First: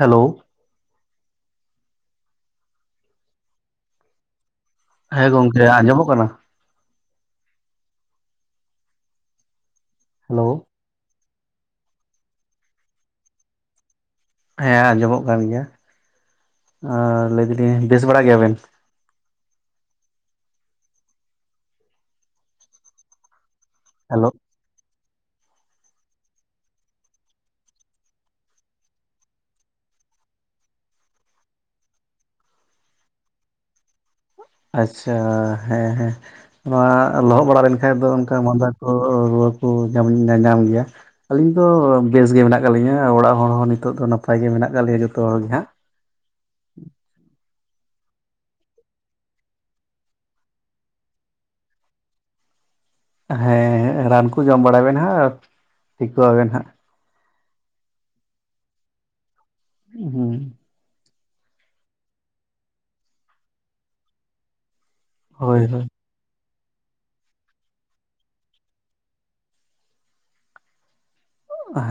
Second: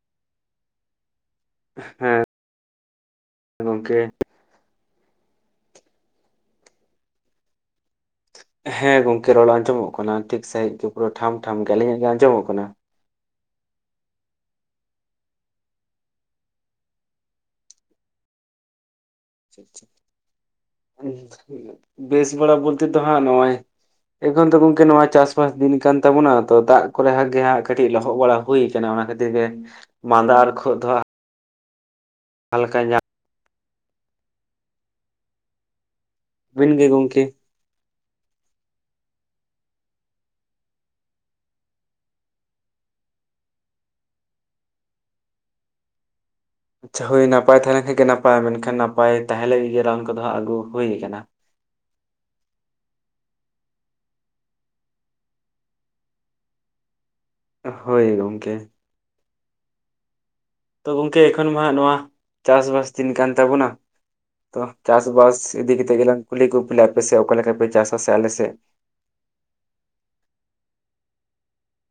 Hello. ᱦᱮᱸ ᱜᱚᱝᱠᱮ ᱦᱮᱸ ᱜᱚᱝᱠᱮ ᱟᱸᱡᱚᱢᱚᱜ ᱠᱟᱱᱟ? ᱦᱮᱸ ᱜᱚᱝᱠᱮ ᱨᱚᱲ ᱟᱸᱡᱚᱢᱚᱜ ᱠᱟᱱᱟ ᱴᱷᱤᱠ ᱦᱮᱞᱳ ᱥᱟᱺᱦᱤᱡ ᱜᱮ ᱯᱩᱨᱟᱹ ᱴᱷᱟᱢ ᱴᱷᱟᱢ ᱜᱮ ᱾ ᱟᱹᱞᱤᱧᱟᱜ ᱜᱮ ᱟᱸᱡᱚᱢᱚᱜ ᱠᱟᱱᱟ? ᱦᱮᱸ ᱟᱸᱡᱚᱢᱚᱜ ᱠᱟᱱ ᱜᱮᱭᱟ ᱾ ᱟᱸ ᱞᱟᱹᱭᱫᱟᱞᱤᱧ ᱵᱮᱥ ᱵᱟᱲᱟ ᱜᱮᱭᱟᱵᱮᱱ? ᱵᱮᱥ ᱵᱟᱲᱟ ᱵᱚᱞᱛᱮ ᱫᱚ ᱦᱟᱸᱜ ᱱᱚᱜ-ᱚᱭ ᱦᱮᱞᱳ ᱮᱠᱷᱚᱱ ᱛᱚ ᱜᱚᱝᱠᱮ ᱱᱚᱣᱟ ᱪᱟᱥ ᱵᱟᱥ ᱫᱤᱱ ᱠᱟᱱ ᱛᱟᱵᱚᱱᱟ ᱛᱚ ᱫᱟᱜ ᱠᱚᱨᱮ ᱦᱟᱸᱜ ᱜᱮ ᱦᱟᱸᱜ ᱠᱟᱹᱴᱤᱜ ᱞᱚᱦᱚᱜ ᱵᱟᱲᱟ ᱦᱩᱭ ᱠᱟᱱᱟ ᱚᱱᱟ ᱠᱷᱟᱹᱛᱤᱨ ᱜᱮ ᱢᱟᱸᱫᱟ ᱟᱨ ᱠᱷᱳᱜ ᱫᱚ ᱦᱟᱸᱜ ᱦᱟᱞᱠᱟ ᱧᱟ ᱟᱪᱪᱷᱟ ᱾ ᱦᱮᱸ ᱦᱮᱸ, ᱵᱤᱱ ᱜᱮ ᱱᱚᱣᱟ ᱜᱚᱝᱠᱮ ᱞᱚᱦᱚᱜ ᱵᱟᱲᱟ ᱞᱮᱱ ᱠᱷᱟᱡ ᱫᱚ ᱚᱱᱠᱟ ᱢᱟᱸᱫᱟ ᱠᱚ ᱨᱩᱣᱟᱹ ᱠᱚ ᱧᱟᱼᱧᱟᱢ ᱜᱮᱭᱟ᱾ ᱟᱹᱞᱤᱧ ᱫᱚ ᱵᱮᱥ ᱜᱮ ᱢᱮᱱᱟᱜ ᱠᱟᱜ ᱞᱤᱧᱟᱹ ᱾ ᱚᱲᱟᱜ ᱦᱚᱲ ᱦᱚᱸ ᱱᱤᱛᱚᱜ ᱫᱚ ᱱᱟᱯᱟᱭ ᱜᱮ ᱢᱮᱱᱟᱜ ᱟᱠᱟᱜ ᱞᱮᱭᱟ ᱡᱚᱛᱚ ᱦᱚᱲ ᱜᱮ ᱦᱟᱸᱜ᱾ ᱟᱪᱪᱷᱟ, ᱦᱳᱭ ᱱᱟᱯᱟᱭ ᱛᱟᱦᱮᱸ ᱞᱮᱱ ᱠᱷᱟᱡ ᱜᱮ ᱱᱟᱯᱟᱭ ᱢᱮᱱᱠᱷᱟᱱ ᱱᱟᱯᱟᱭ ᱛᱟᱦᱮᱸ ᱞᱟᱹᱜᱤᱫ ᱜᱮ ᱨᱟᱱ ᱠᱚᱫᱚ ᱦᱟᱸᱜ ᱟᱹᱜᱩ ᱦᱩᱭ ᱠᱟᱱᱟ᱾ ᱦᱮᱸ ᱦᱮᱸ ᱨᱟᱱ ᱠᱚ ᱡᱚᱢ ᱵᱟᱲᱟᱭ ᱵᱮᱱ ᱦᱟᱜ ᱴᱷᱤᱠᱚᱜ ᱟᱵᱮᱱ ᱦᱟᱸᱜ᱾ ᱦᱳᱭ ᱜᱚᱢᱠᱮ᱾ ᱦᱩᱸ ᱛᱚ ᱜᱚᱝᱠᱮ ᱮᱠᱷᱚᱱ ᱢᱟ ᱦᱟᱸᱜ ᱱᱚᱣᱟ ᱪᱟᱥᱵᱟᱥ ᱫᱤᱱ ᱠᱟᱱ ᱛᱟᱵᱚᱱᱟ ᱛᱚ ᱪᱟᱥ-ᱵᱟᱥ ᱦᱳᱭ ᱤᱫᱤ ᱦᱳᱭ ᱠᱟᱛᱮᱜ ᱜᱮᱞᱟᱝ ᱠᱩᱞᱤ ᱠᱩᱯᱞᱤᱜ-ᱟ ᱟᱯᱮ ᱥᱮᱜ ᱚᱠᱟ ᱞᱮᱠᱟ ᱯᱮ ᱪᱟᱥᱟ ᱥᱮ ᱟᱞᱮ ᱥᱮᱜ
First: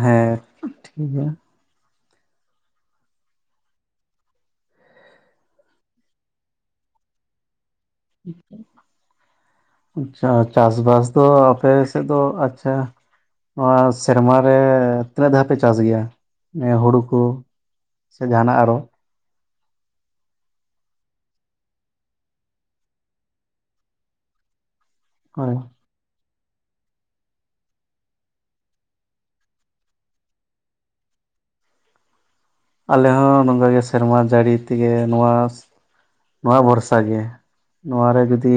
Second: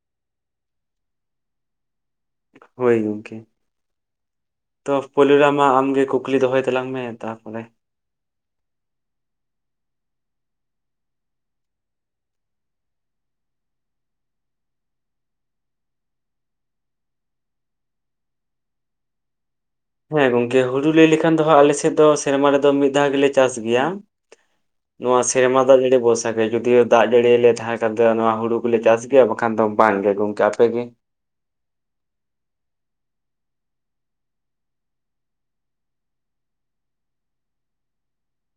ᱦᱮᱸ ᱴᱷᱤᱠ ᱜᱮᱭᱟ᱾ ᱦᱳᱭ ᱜᱚᱢᱠᱮ᱾ ᱛᱚ ᱯᱳᱭᱞᱳ ᱨᱮ ᱢᱟ ᱟᱢᱜᱮ ᱠᱩᱠᱞᱤ ᱫᱚᱦᱚᱭ ᱛᱟᱞᱟᱝ ᱢᱮ ᱛᱟᱯᱚᱨᱮ [unintelligible] ᱟᱪᱪᱷᱟ ᱪᱟᱥᱵᱟᱥ ᱫᱚ ᱟᱯᱮ ᱥᱮᱫ ᱫᱚ ᱟᱪᱪᱷᱟ ᱱᱚᱣᱟ ᱥᱮᱨᱢᱟᱨᱮ ᱛᱤᱱᱟᱹᱜ ᱫᱷᱟᱣ ᱯᱮ ᱪᱟᱥ ᱜᱮᱭᱟ ᱦᱩᱲᱩ ᱠᱚ? ᱥᱮ ᱡᱟᱦᱟᱱᱟᱜ ᱟᱨᱚ ᱦᱮᱸ ᱜᱚᱝᱠᱮ ᱦᱩᱲᱩ ᱞᱟᱹᱭ ᱞᱮᱠᱷᱟᱱ ᱫᱚ ᱦᱟᱸᱜ ᱟᱞᱮ ᱥᱮᱫ ᱫᱚ ᱥᱮᱨᱢᱟ ᱨᱮᱫᱚ ᱢᱤᱫ ᱫᱷᱟᱣ ᱜᱮᱞᱮ ᱪᱟᱥ ᱜᱮᱭᱟ᱾ ᱱᱚᱣᱟ ᱦᱳᱭ ᱥᱮᱨᱢᱟ ᱫᱟᱜ ᱡᱟᱹᱲᱤ [unintelligible] ᱥᱟᱜᱮ ᱡᱩᱫᱤᱭᱳ ᱫᱟᱜ ᱡᱟᱹᱲᱤ ᱛᱟᱦᱮᱸ ᱠᱷᱟᱱ ᱫᱚ ᱱᱚᱣᱟ ᱦᱩᱲᱩ ᱠᱚᱞᱮ ᱪᱟᱥ ᱜᱮᱭᱟ ᱵᱟᱠᱷᱟᱱ ᱫᱚ ᱵᱟᱝᱜᱮ ᱜᱚᱝᱠᱮ, ᱟᱯᱮ ᱜᱮ? ᱟᱞᱮ ᱦᱚᱸ ᱱᱚᱝᱠᱟ ᱜᱮ ᱥᱮᱨᱢᱟ ᱡᱟᱹᱲᱤ ᱛᱮᱜᱮ ᱱᱚᱣᱟ ᱱᱚᱣᱟ ᱵᱷᱚᱨᱥᱟ ᱜᱮ ᱾ ᱱᱚᱣᱟ ᱨᱮ ᱡᱩᱫᱤ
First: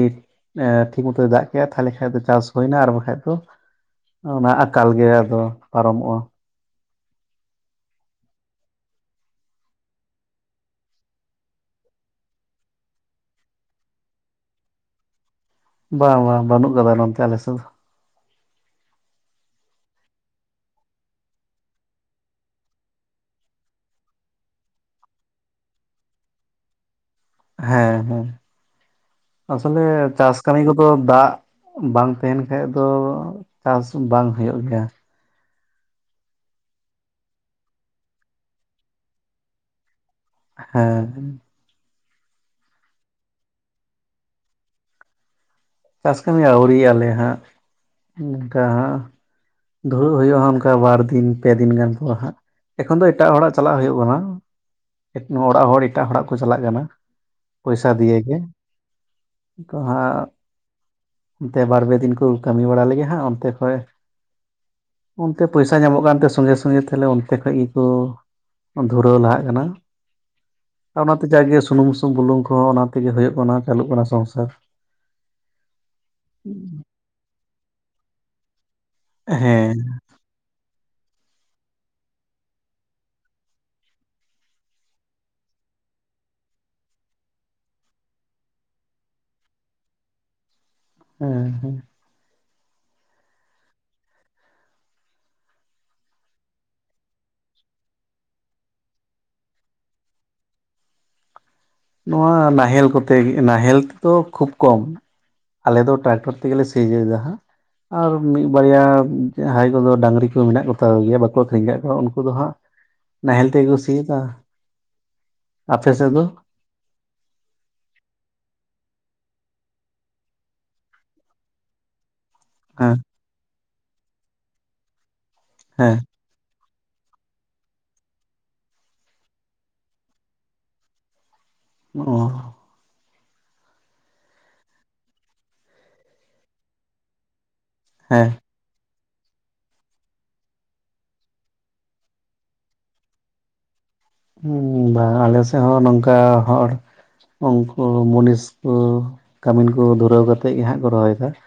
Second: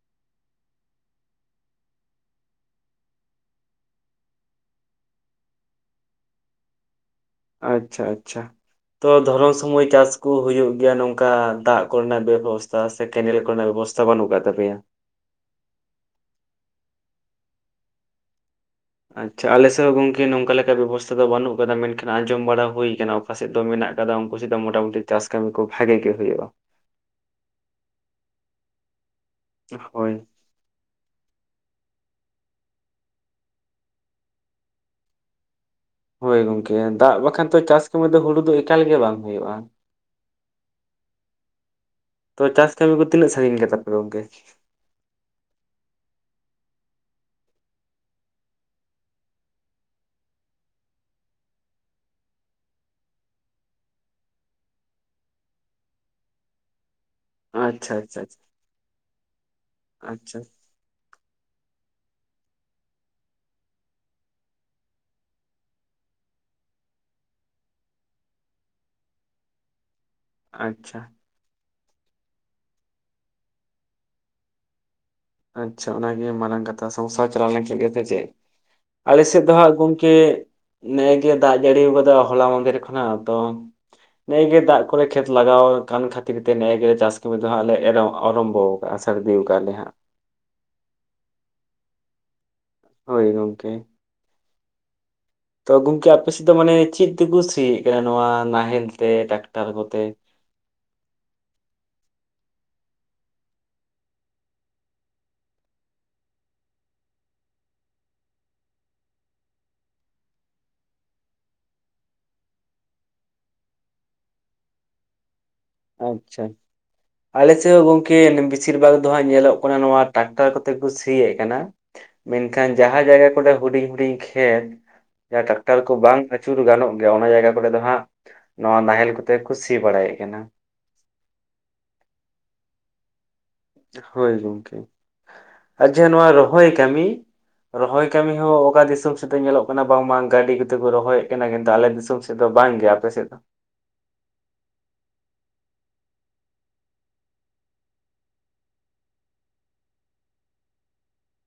ᱴᱷᱤᱠ ᱢᱚᱛᱚᱭ ᱫᱟᱜ ᱠᱮᱜᱼᱟ ᱛᱟᱦᱞᱮ ᱠᱷᱟᱡ ᱫᱚ ᱪᱟᱥ ᱦᱩᱭᱱᱟ ᱟᱨ ᱵᱟᱠᱷᱟᱡ ᱫᱚ ᱚᱱᱟ ᱟᱠᱟᱞ ᱜᱮ ᱟᱫᱚ ᱯᱟᱨᱚᱢᱚᱜ-ᱟ᱾ ᱟᱪᱪᱷᱟ ᱟᱪᱪᱷᱟ᱾ ᱛᱚ ᱫᱷᱚᱨᱚᱱ ᱥᱚᱢᱚᱭ ᱪᱟᱥ ᱠᱚ ᱦᱩᱭᱩᱜ ᱜᱮᱭᱟ ᱱᱚᱝᱠᱟ ᱫᱟᱜ ᱠᱚᱨᱮᱱᱟᱜ ᱵᱮᱵᱚᱥᱛᱟ ᱥᱮ ᱠᱮᱱᱮᱞ ᱠᱚᱨᱮᱱᱟᱜ ᱵᱮᱵᱚᱥᱛᱟ ᱵᱟᱹᱱᱩᱜ ᱠᱟᱫ ᱛᱟᱯᱮᱭᱟ? ᱵᱟᱝ ᱵᱟᱝ ᱵᱟᱹᱱᱩᱜ ᱠᱟᱫᱟ ᱱᱚᱱᱛᱮ ᱟᱞᱮᱥᱮᱫ ᱫᱚ᱾ ᱟᱪᱪᱷᱟ ᱟᱞᱮ ᱥᱮᱫ ᱦᱚᱸ ᱜᱚᱝᱠᱮ ᱱᱚᱝᱠᱟ ᱞᱮᱠᱟ ᱵᱮᱵᱚᱥᱛᱷᱟ ᱫᱚ ᱵᱟᱹᱱᱩᱜ ᱟᱠᱟᱫᱟ, ᱢᱮᱱᱠᱷᱟᱱ ᱟᱸᱡᱚᱢ ᱵᱟᱲᱟ ᱦᱩᱭ ᱠᱟᱱᱟ ᱚᱠᱟ ᱥᱮᱫ ᱫᱚ ᱢᱮᱱᱟᱜ ᱠᱟᱫᱟ ᱩᱱᱠᱩ ᱥᱮᱫ ᱫᱚ ᱢᱚᱴᱟᱢᱩᱴᱤ ᱪᱟᱥ ᱠᱟᱹᱢᱤ ᱠᱚ ᱵᱷᱟᱜᱮ ᱜᱮ ᱦᱩᱭᱩᱜ-ᱟ ᱾ ᱦᱮᱸ ᱦᱮᱸ ᱟᱥᱚᱞᱮ ᱦᱳᱭ ᱪᱟᱥ ᱠᱟᱹᱢᱤ ᱠᱚᱫᱚ ᱫᱟᱜ ᱵᱟᱝ ᱛᱟᱦᱮᱱ ᱠᱷᱟᱡ ᱫᱚ ᱪᱟᱥ ᱵᱟᱝ ᱦᱳᱭᱳᱜ ᱜᱮᱭᱟ᱾ ᱦᱳᱭ ᱜᱚᱝᱠᱮ ᱫᱟᱜ ᱵᱟᱠᱷᱟᱱ ᱛᱚ ᱪᱟᱥ ᱠᱟᱹᱢᱤ ᱫᱚ ᱦᱩᱲᱩ ᱫᱚ ᱮᱠᱟᱞ ᱜᱮ ᱵᱟᱝ ᱦᱩᱭᱩᱜ-ᱟ᱾ ᱦᱮᱸ᱾ ᱛᱚ ᱪᱟᱥ ᱠᱟᱹᱢᱤ ᱠᱚ ᱛᱤᱱᱟᱹᱜ ᱥᱟᱹᱜᱤᱧ ᱠᱮᱫᱟᱯᱮ ᱜᱚᱝᱠᱮ? ᱪᱟᱥ ᱠᱟᱹᱢᱤ ᱟᱹᱣᱨᱤ ᱟᱯᱮᱭᱟᱜ ᱦᱟᱸᱜ ᱚᱱᱠᱟ ᱦᱟᱸ ᱫᱷᱩᱲᱟᱜ ᱦᱳᱭᱳᱜ-ᱟ ᱦᱟᱸᱜ ᱚᱱᱠᱟ ᱵᱟᱨ ᱫᱤᱱ ᱯᱮ ᱫᱤᱱ ᱜᱟᱱ ᱯᱚᱨ ᱦᱟᱸᱜ᱾ ᱮᱠᱷᱚᱱ ᱫᱚ ᱮᱴᱟᱜ ᱦᱚᱲᱟᱜ ᱪᱟᱞᱟᱜ ᱦᱳᱭᱳᱜ ᱠᱟᱱᱟ ᱚᱲᱟᱜ ᱦᱚᱲ ᱮᱴᱟᱜ ᱦᱚᱲᱟᱜ ᱠᱚ ᱪᱟᱞᱟᱜ ᱠᱟᱱᱟ᱾ ᱯᱚᱭᱥᱟ ᱟᱪᱪᱷᱟ ᱫᱮᱭᱟ ᱟᱪᱪᱷᱟ ᱜᱮ ᱛᱚ ᱦᱟᱸᱜ ᱟᱪᱪᱷᱟ ᱚᱱᱛᱮ ᱵᱟᱨ ᱯᱮ ᱫᱤᱱ ᱠᱚ ᱠᱟᱹᱢᱤ ᱵᱟᱲᱟ ᱞᱮᱜᱮ ᱦᱟᱸᱜ ᱚᱱᱛᱮ ᱠᱷᱚᱡ ᱚᱱᱛᱮ ᱯᱚᱭᱥᱟ ᱧᱟᱢᱚᱜ ᱠᱟᱱᱛᱮ ᱥᱚᱸᱜᱮ ᱥᱚᱸᱜᱮ ᱛᱟᱞᱦᱮ ᱚᱱᱛᱮ ᱠᱷᱚᱡ ᱜᱮᱠᱚ ᱫᱷᱩᱨᱟᱹᱣ ᱞᱟᱦᱟᱜ ᱠᱟᱱᱟ᱾ ᱟᱪᱪᱷᱟ ᱾ ᱛᱚ ᱡᱟᱜᱮ ᱥᱩᱱᱩᱢ ᱵᱩᱞᱩᱝ ᱦᱚᱸ ᱚᱱᱟ ᱛᱮᱜᱮ ᱦᱩᱭᱩᱜ ᱠᱟᱱᱟ ᱪᱟᱹᱞᱩᱜ ᱠᱟᱱᱟ ᱥᱚᱝᱥᱟᱨ᱾ ᱟᱪᱪᱷᱟ ᱚᱱᱟᱜᱮ ᱢᱟᱨᱟᱝ ᱠᱟᱛᱷᱟ ᱥᱚᱝᱥᱟᱨ ᱪᱟᱞᱟᱣ ᱞᱮᱱᱠᱷᱟᱱ ᱜᱮ ᱥᱮ ᱪᱮᱫ᱾ ᱟᱞᱮ ᱥᱮᱫ ᱫᱚ ᱦᱟᱸᱜ ᱦᱮᱸ ᱜᱚᱝᱠᱮ ᱱᱮᱜ ᱮ ᱜᱮ ᱫᱟᱜ ᱡᱟᱹᱲᱤ ᱟᱠᱟᱫᱟ ᱦᱚᱞᱟ ᱢᱟᱫᱷᱮᱨ ᱠᱷᱚᱱᱟᱜ ᱛᱚ ᱱᱮᱜ ᱜᱮ ᱫᱟᱜ ᱠᱚᱨᱮ ᱠᱷᱮᱛ ᱞᱟᱜᱟᱣ ᱠᱟᱱ ᱠᱷᱟᱹᱛᱤᱨ ᱛᱮ ᱱᱮᱜ ᱜᱮ ᱪᱟᱥ ᱠᱟᱹᱢᱤ ᱫᱚ ᱦᱟᱸᱜ ᱞᱮ ᱟᱨᱚᱢᱵᱚ ᱛᱥᱟᱹᱨᱫᱤ ᱠᱟᱜ ᱞᱮ ᱦᱟᱸᱜ᱾ ᱦᱮᱸ ᱦᱮᱸ ᱾ ᱦᱳᱭ ᱜᱚᱢᱠᱮ᱾ ᱛᱚ ᱜᱚᱢᱠᱮ ᱟᱯᱮ ᱥᱮᱫ ᱫᱚ ᱢᱟᱱᱮ ᱪᱮᱫ ᱛᱮᱠᱚ ᱥᱤᱭᱮᱫ ᱠᱟᱱᱟ ᱱᱚᱣᱟ ᱱᱟᱦᱮᱞ ᱛᱮ ᱴᱟᱠᱴᱟᱨ ᱠᱚᱛᱮ? ᱱᱚᱣᱟ ᱱᱟᱦᱮᱞ ᱠᱚᱛᱮ ᱱᱟᱦᱮᱞ ᱛᱮᱫᱚ ᱠᱷᱩᱵ ᱠᱚᱢ᱾ ᱟᱞᱮ ᱫᱚ ᱴᱟᱠᱴᱚᱨ ᱛᱮᱜᱮ ᱞᱮ ᱥᱤ ᱦᱚᱪᱚᱭᱫᱟ ᱦᱟᱸᱜ ᱾ ᱟᱨ ᱢᱤᱫ ᱵᱟᱨᱭᱟ ᱡᱟᱦᱟᱸᱭ ᱠᱚᱫᱚ ᱰᱟᱹᱝᱨᱤ ᱠᱚ ᱢᱮᱱᱟᱜ ᱠᱚᱛᱟ ᱠᱚ ᱜᱮᱭᱟ ᱵᱟᱠᱚ ᱟᱠᱷᱨᱤᱧ ᱟᱠᱟᱫ ᱠᱚᱣᱟ ᱩᱱᱠᱩ ᱫᱚ ᱦᱟᱸᱜ ᱱᱟᱦᱮᱞ ᱛᱮ ᱜᱮ ᱠᱚ ᱥᱤ ᱠᱮᱫᱼᱟ ᱾ ᱟᱪᱪᱷᱟ ᱾ ᱟᱞᱮᱥᱮᱫ ᱦᱚᱸ ᱜᱚᱝᱠᱮ ᱵᱮᱥᱤᱨ ᱵᱷᱟᱜᱽ ᱫᱚᱦᱟᱸᱜ ᱧᱮᱞᱚᱜ ᱠᱟᱱᱟ ᱱᱚᱣᱟ ᱴᱟᱠᱴᱟᱨ ᱠᱚᱛᱮ ᱠᱚ ᱥᱤᱭᱮᱫ ᱠᱟᱱᱟ ᱾ ᱢᱮᱱᱠᱷᱟᱱ ᱦᱮᱸ ᱡᱟᱦᱟᱸ ᱡᱟᱭᱜᱟ ᱠᱚᱨᱮ ᱦᱩᱰᱤᱧ ᱦᱩᱰᱤᱧ ᱠᱷᱮᱛ ᱡᱟᱦᱟᱸ ᱴᱟᱠᱴᱟᱨ ᱠᱚ ᱦᱮᱸ ᱵᱟᱝ ᱟᱹᱪᱩᱨ ᱜᱟᱱᱚᱜ ᱜᱮᱭᱟ ᱚᱱᱟ ᱡᱟᱭᱜᱟ ᱠᱚᱨᱮ ᱫᱚ ᱦᱟᱸᱜ ᱱᱚᱣᱟ ᱱᱟᱦᱮᱞ ᱠᱚᱛᱮ ᱠᱚ ᱥᱤ ᱵᱟᱲᱟᱭᱮᱫ ᱠᱟᱱᱟ ᱾ ᱚᱦᱚᱻ ᱦᱳᱭ ᱜᱚᱢᱠᱮ ᱟᱨ ᱡᱟᱦᱟᱸ ᱱᱚᱣᱟ ᱨᱚᱦᱚᱭ ᱠᱟᱹᱢᱤ ᱨᱚᱦᱚᱭ ᱦᱮᱸ ᱠᱟᱹᱢᱤ ᱦᱚᱸ ᱚᱠᱟ ᱫᱤᱥᱚᱢ ᱥᱮᱫ ᱫᱚ ᱧᱮᱞᱚᱜ ᱠᱟᱱᱟ ᱵᱟᱝᱢᱟ ᱜᱟᱹᱰᱤ ᱠᱚᱛᱮ ᱠᱚ ᱨᱚᱦᱚᱭᱮᱫ ᱠᱟᱱᱟ ᱠᱤᱱᱛᱩ ᱟᱸᱞᱮ ᱫᱤᱥᱚᱢ ᱥᱮᱫ ᱫᱚ ᱵᱟᱝᱹ ᱜᱮ ᱟᱯᱮ ᱥᱮᱫ ᱫᱚ? ᱦᱮᱸ ᱵᱟᱝ ᱟᱞᱮ ᱥᱮᱫ ᱦᱚᱸ ᱱᱚᱝᱠᱟ ᱦᱚᱲ ᱩᱱᱠᱩ ᱢᱩᱱᱤᱥᱠᱩ ᱠᱟᱹᱢᱤᱱ ᱠᱚ ᱫᱷᱩᱨᱟᱹᱣ ᱠᱟᱛᱮᱫ ᱜᱮ ᱦᱟᱸᱜ ᱠᱚ ᱨᱚᱦᱚᱭᱮᱫᱟ ᱾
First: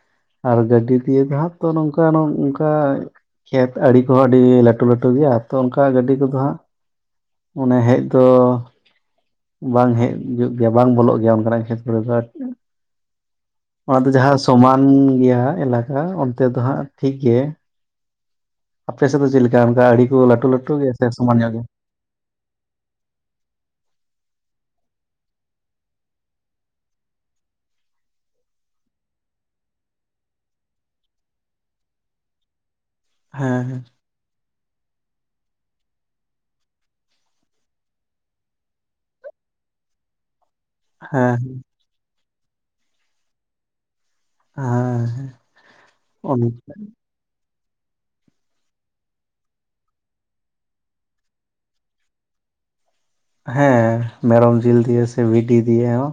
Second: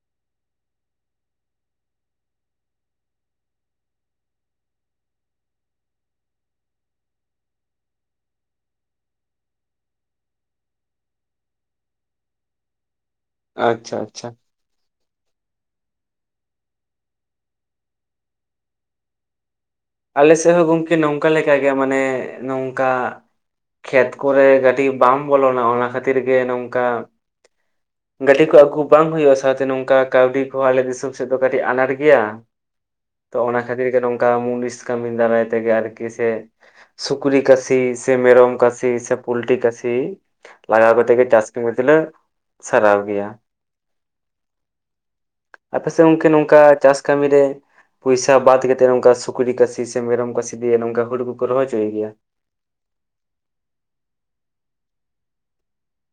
ᱟᱨ ᱜᱟᱹᱰᱤ ᱫᱤᱭᱮ ᱫᱚ ᱦᱟᱸᱜ ᱛᱚ ᱱᱚᱝᱠᱟ ᱱᱚᱜ ᱱᱚᱝᱠᱟ ᱠᱷᱮᱛ ᱟᱲᱮ ᱠᱚᱦᱚᱸ ᱟᱹᱰᱤ ᱞᱟᱹᱴᱩ ᱞᱟᱹᱴᱩ ᱜᱮᱭᱟ ᱛᱚ ᱚᱱᱠᱟ ᱜᱟᱹᱰᱤ ᱠᱚᱫᱚ ᱦᱟᱸᱜ ᱚᱱᱮ ᱦᱮᱡ ᱫᱚ ᱵᱟᱝ ᱦᱮᱡ ᱪᱩᱛ ᱜᱮᱭᱟ ᱵᱟᱝ ᱵᱚᱞᱚᱜ ᱜᱮᱭᱟ ᱚᱱᱠᱟᱱᱟᱜ ᱠᱷᱮᱛ ᱠᱚᱨᱮ ᱫᱚ ᱟᱨᱠᱤ ᱾ ᱟᱪᱪᱷᱟ ᱚᱱᱟ ᱫᱚ ᱟᱪᱪᱷᱟ ᱡᱟᱦᱟᱸ ᱥᱚᱢᱟᱱ ᱜᱮᱭᱟ ᱮᱞᱟᱠᱟ ᱚᱱᱛᱮ ᱫᱚ ᱦᱟᱸᱜ ᱴᱷᱤᱠ ᱜᱮ ᱾ ᱟᱯᱮ ᱥᱮᱫ ᱫᱚ ᱪᱮᱫ ᱞᱮᱠᱟ ᱚᱱᱠᱟ ᱟᱹᱰᱤ ᱠᱚ ᱞᱟᱹᱴᱩ ᱞᱟᱹᱴᱩ ᱜᱮᱭᱟ ᱥᱮ ᱥᱚᱢᱟᱱ ᱧᱚᱜ ᱜᱮ? ᱛ ᱢᱟᱱᱮ ᱱᱚᱝᱠᱟ ᱠᱷᱮᱛ ᱠᱚᱨᱮ ᱠᱟᱹᱴᱤᱡ ᱵᱟᱢ ᱵᱚᱞᱚᱱᱟ ᱚᱱᱟ ᱠᱷᱟᱹᱛᱤᱨ ᱜᱮ ᱱᱚᱝᱠᱟ ᱜᱟᱹᱰᱤ ᱠᱚ ᱟᱹᱜᱩ ᱵᱟᱝ ᱦᱩᱭᱩᱜᱼᱟ ᱥᱟᱶᱛᱮ ᱱᱚᱝᱠᱟ ᱠᱟᱹᱣᱰᱤ ᱠᱚᱦᱚᱸ ᱟᱞᱮ ᱫᱤᱥᱚᱢ ᱥᱮᱫ ᱫᱚ ᱠᱟᱹᱴᱤᱡ ᱟᱱᱟᱴ ᱜᱮᱭᱟ ᱾ ᱛᱚ ᱚᱱᱟ ᱦᱮᱸ ᱠᱷᱟᱹᱛᱤᱨ ᱜᱮ ᱱᱚᱝᱠᱟ ᱢᱩᱱᱤᱥ ᱠᱟᱹᱢᱤᱱ ᱫᱟᱨᱟᱭ ᱛᱮᱜᱮ ᱟᱨᱠᱤ ᱥᱮ ᱾ ᱥᱩᱠᱨᱤ ᱠᱟᱹᱥᱤ ᱥᱮ ᱢᱮᱨᱚᱢ ᱠᱟᱹᱥᱤ ᱥᱮ ᱯᱳᱞᱴᱤ ᱠᱟᱹᱥᱤ ᱾ ᱞᱟᱜᱟᱣ ᱠᱟᱛᱮᱫ ᱜᱮ ᱦᱮᱸ ᱪᱟᱥ ᱠᱟᱹᱢᱤ ᱛᱮᱞᱮ ᱥᱟᱨᱦᱟᱣ ᱜᱮᱭᱟ ᱦᱮᱸ ᱾ ᱟᱯᱮ ᱥᱮᱫ ᱜᱚᱝᱠᱮ ᱦᱮᱸ ᱱᱚᱝᱠᱟ ᱪᱟᱥ ᱠᱟᱹᱢᱤ ᱨᱮ ᱯᱚᱭᱥᱟ ᱵᱟᱫᱽ ᱠᱟᱛᱮ ᱱᱚᱝᱠᱟ ᱥᱩᱠᱨᱤ ᱠᱟᱹᱥᱤ ᱥᱤ ᱥᱮ ᱢᱮᱨᱚᱢ ᱠᱚ ᱥᱤᱫᱤᱭᱟ ᱱᱚᱝᱠᱟ ᱦᱳᱲᱳ ᱠᱚᱠᱚ ᱨᱚᱦᱚᱪᱚᱭ ᱜᱮᱭᱟ ᱾ ᱦᱮᱸ ᱢᱮᱨᱚᱢ ᱡᱤᱞ ᱫᱤᱭᱮ ᱥᱮ ᱵᱷᱤᱰᱤ ᱫᱤᱭᱮ ᱦᱚᱸ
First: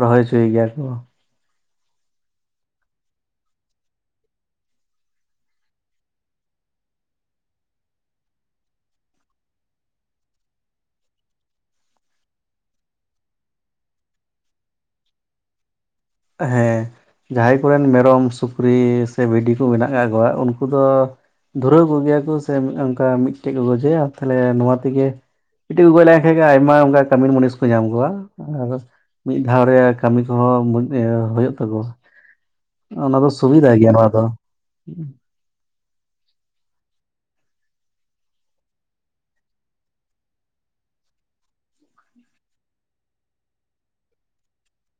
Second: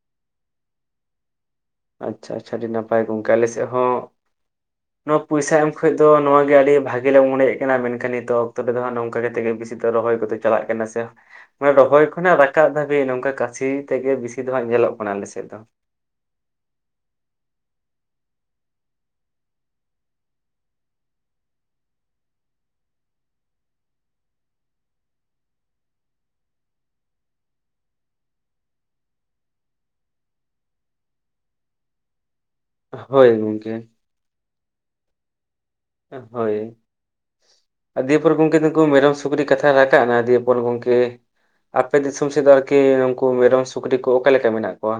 ᱨᱚᱦᱚᱭ ᱦᱚᱪᱚᱭ ᱜᱮᱭᱟ ᱠᱚ ᱾ ᱟᱪᱪᱷᱟ ᱟᱪᱪᱷᱟ ᱟᱹᱰᱤ ᱱᱟᱯᱟᱭ ᱜᱚᱝᱠᱮ ᱟᱞᱮ ᱥᱮᱫ ᱦᱚᱸ ᱱᱚᱣᱟ ᱯᱚᱭᱥᱟ ᱮᱢ ᱠᱷᱚᱡ ᱫᱚ ᱱᱚᱣᱟ ᱜᱮ ᱟᱹᱰᱤ ᱵᱷᱟᱜᱤ ᱞᱮ ᱢᱚᱱᱮᱫ ᱠᱟᱱᱟ ᱢᱮᱱᱠᱷᱟᱱ ᱱᱤᱛᱚᱜ ᱚᱠᱛᱚ ᱨᱮᱫᱚ ᱦᱟᱸᱜ ᱱᱚᱝᱠᱟ ᱠᱟᱛᱮ ᱜᱮ ᱵᱮᱥᱤ ᱫᱚ ᱨᱚᱦᱚᱭ ᱠᱚᱛᱮ ᱪᱟᱞᱟᱜ ᱠᱟᱱᱟ ᱥᱮ ᱾ ᱢᱟᱱᱮ ᱨᱚᱦᱚᱭ ᱠᱷᱚᱱᱟᱜ ᱨᱟᱠᱟᱵ ᱫᱷᱟᱹᱵᱤᱡ ᱱᱚᱝᱠᱟ ᱠᱟᱹᱥᱤ ᱛᱮᱜᱮ ᱵᱤᱥᱤ ᱫᱚ ᱦᱟᱸᱜ ᱧᱮᱞᱚᱜ ᱠᱟᱱᱟ ᱟᱞᱮᱥᱮᱫ ᱫᱚ ᱾ ᱦᱮᱸ ᱾ ᱡᱟᱦᱟᱸᱭ ᱠᱚᱨᱮᱱ ᱢᱮᱨᱚᱢ ᱥᱩᱠᱨᱤ ᱥᱮ ᱵᱷᱤᱰᱤ ᱠᱚ ᱢᱮᱱᱟᱜ ᱟᱠᱟᱫ ᱠᱚᱣᱟ ᱩᱱᱠᱩ ᱫᱚ ᱫᱷᱩᱨᱟᱹᱣ ᱠᱚᱜᱮᱭᱟ ᱠᱚ ᱥᱮ ᱚᱱᱠᱟ ᱢᱤᱫᱴᱮᱡ ᱠᱚ ᱜᱚᱡᱮᱭᱟ ᱛᱟᱦᱞᱮ ᱱᱚᱣᱟ ᱛᱮᱜᱮ ᱢᱤᱫᱴᱮᱡ ᱠᱚ ᱜᱚᱡ ᱞᱮᱱᱠᱷᱟᱱ ᱜᱮ ᱟᱭᱢᱟ ᱚᱱᱠᱟ ᱠᱟᱹᱢᱤ ᱢᱩᱱᱤᱥ ᱠᱚ ᱧᱟᱢ ᱠᱚᱣᱟ ᱟᱨ ᱢᱤᱫ ᱫᱷᱟᱣ ᱨᱮ ᱠᱟᱹᱢᱤ ᱠᱚᱦᱚᱸ ᱦᱩᱭᱩᱜ ᱛᱟᱠᱚᱣᱟ ᱾ ᱚᱱᱟ ᱫᱚ ᱦᱳᱭ ᱜᱚᱝᱠᱮ ᱥᱩᱵᱤᱫᱷᱟ ᱜᱮᱭᱟ ᱱᱚᱣᱟ ᱫᱚ‌ ᱾ ᱦᱮᱸ ᱦᱳᱭ ᱾ ᱫᱤᱭᱮᱯᱚᱨ ᱜᱚᱢᱠᱮ ᱱᱩᱠᱩ ᱢᱮᱨᱚᱢ ᱥᱩᱠᱨᱤ ᱠᱟᱛᱷᱟ ᱨᱟᱠᱟᱵ ᱮᱱᱟ ᱫᱤᱭᱯᱚᱨ ᱜᱚᱢᱠᱮ ᱟᱯᱮ ᱫᱤᱥᱚᱢ ᱥᱮᱫ ᱫᱚ ᱟᱨᱠᱤ ᱱᱩᱠᱩ ᱢᱮᱨᱚᱢ ᱥᱩᱠᱨᱤ ᱠᱚ ᱚᱠᱟ ᱞᱮᱠᱟ ᱢᱮᱱᱟᱜ ᱠᱚᱣᱟ?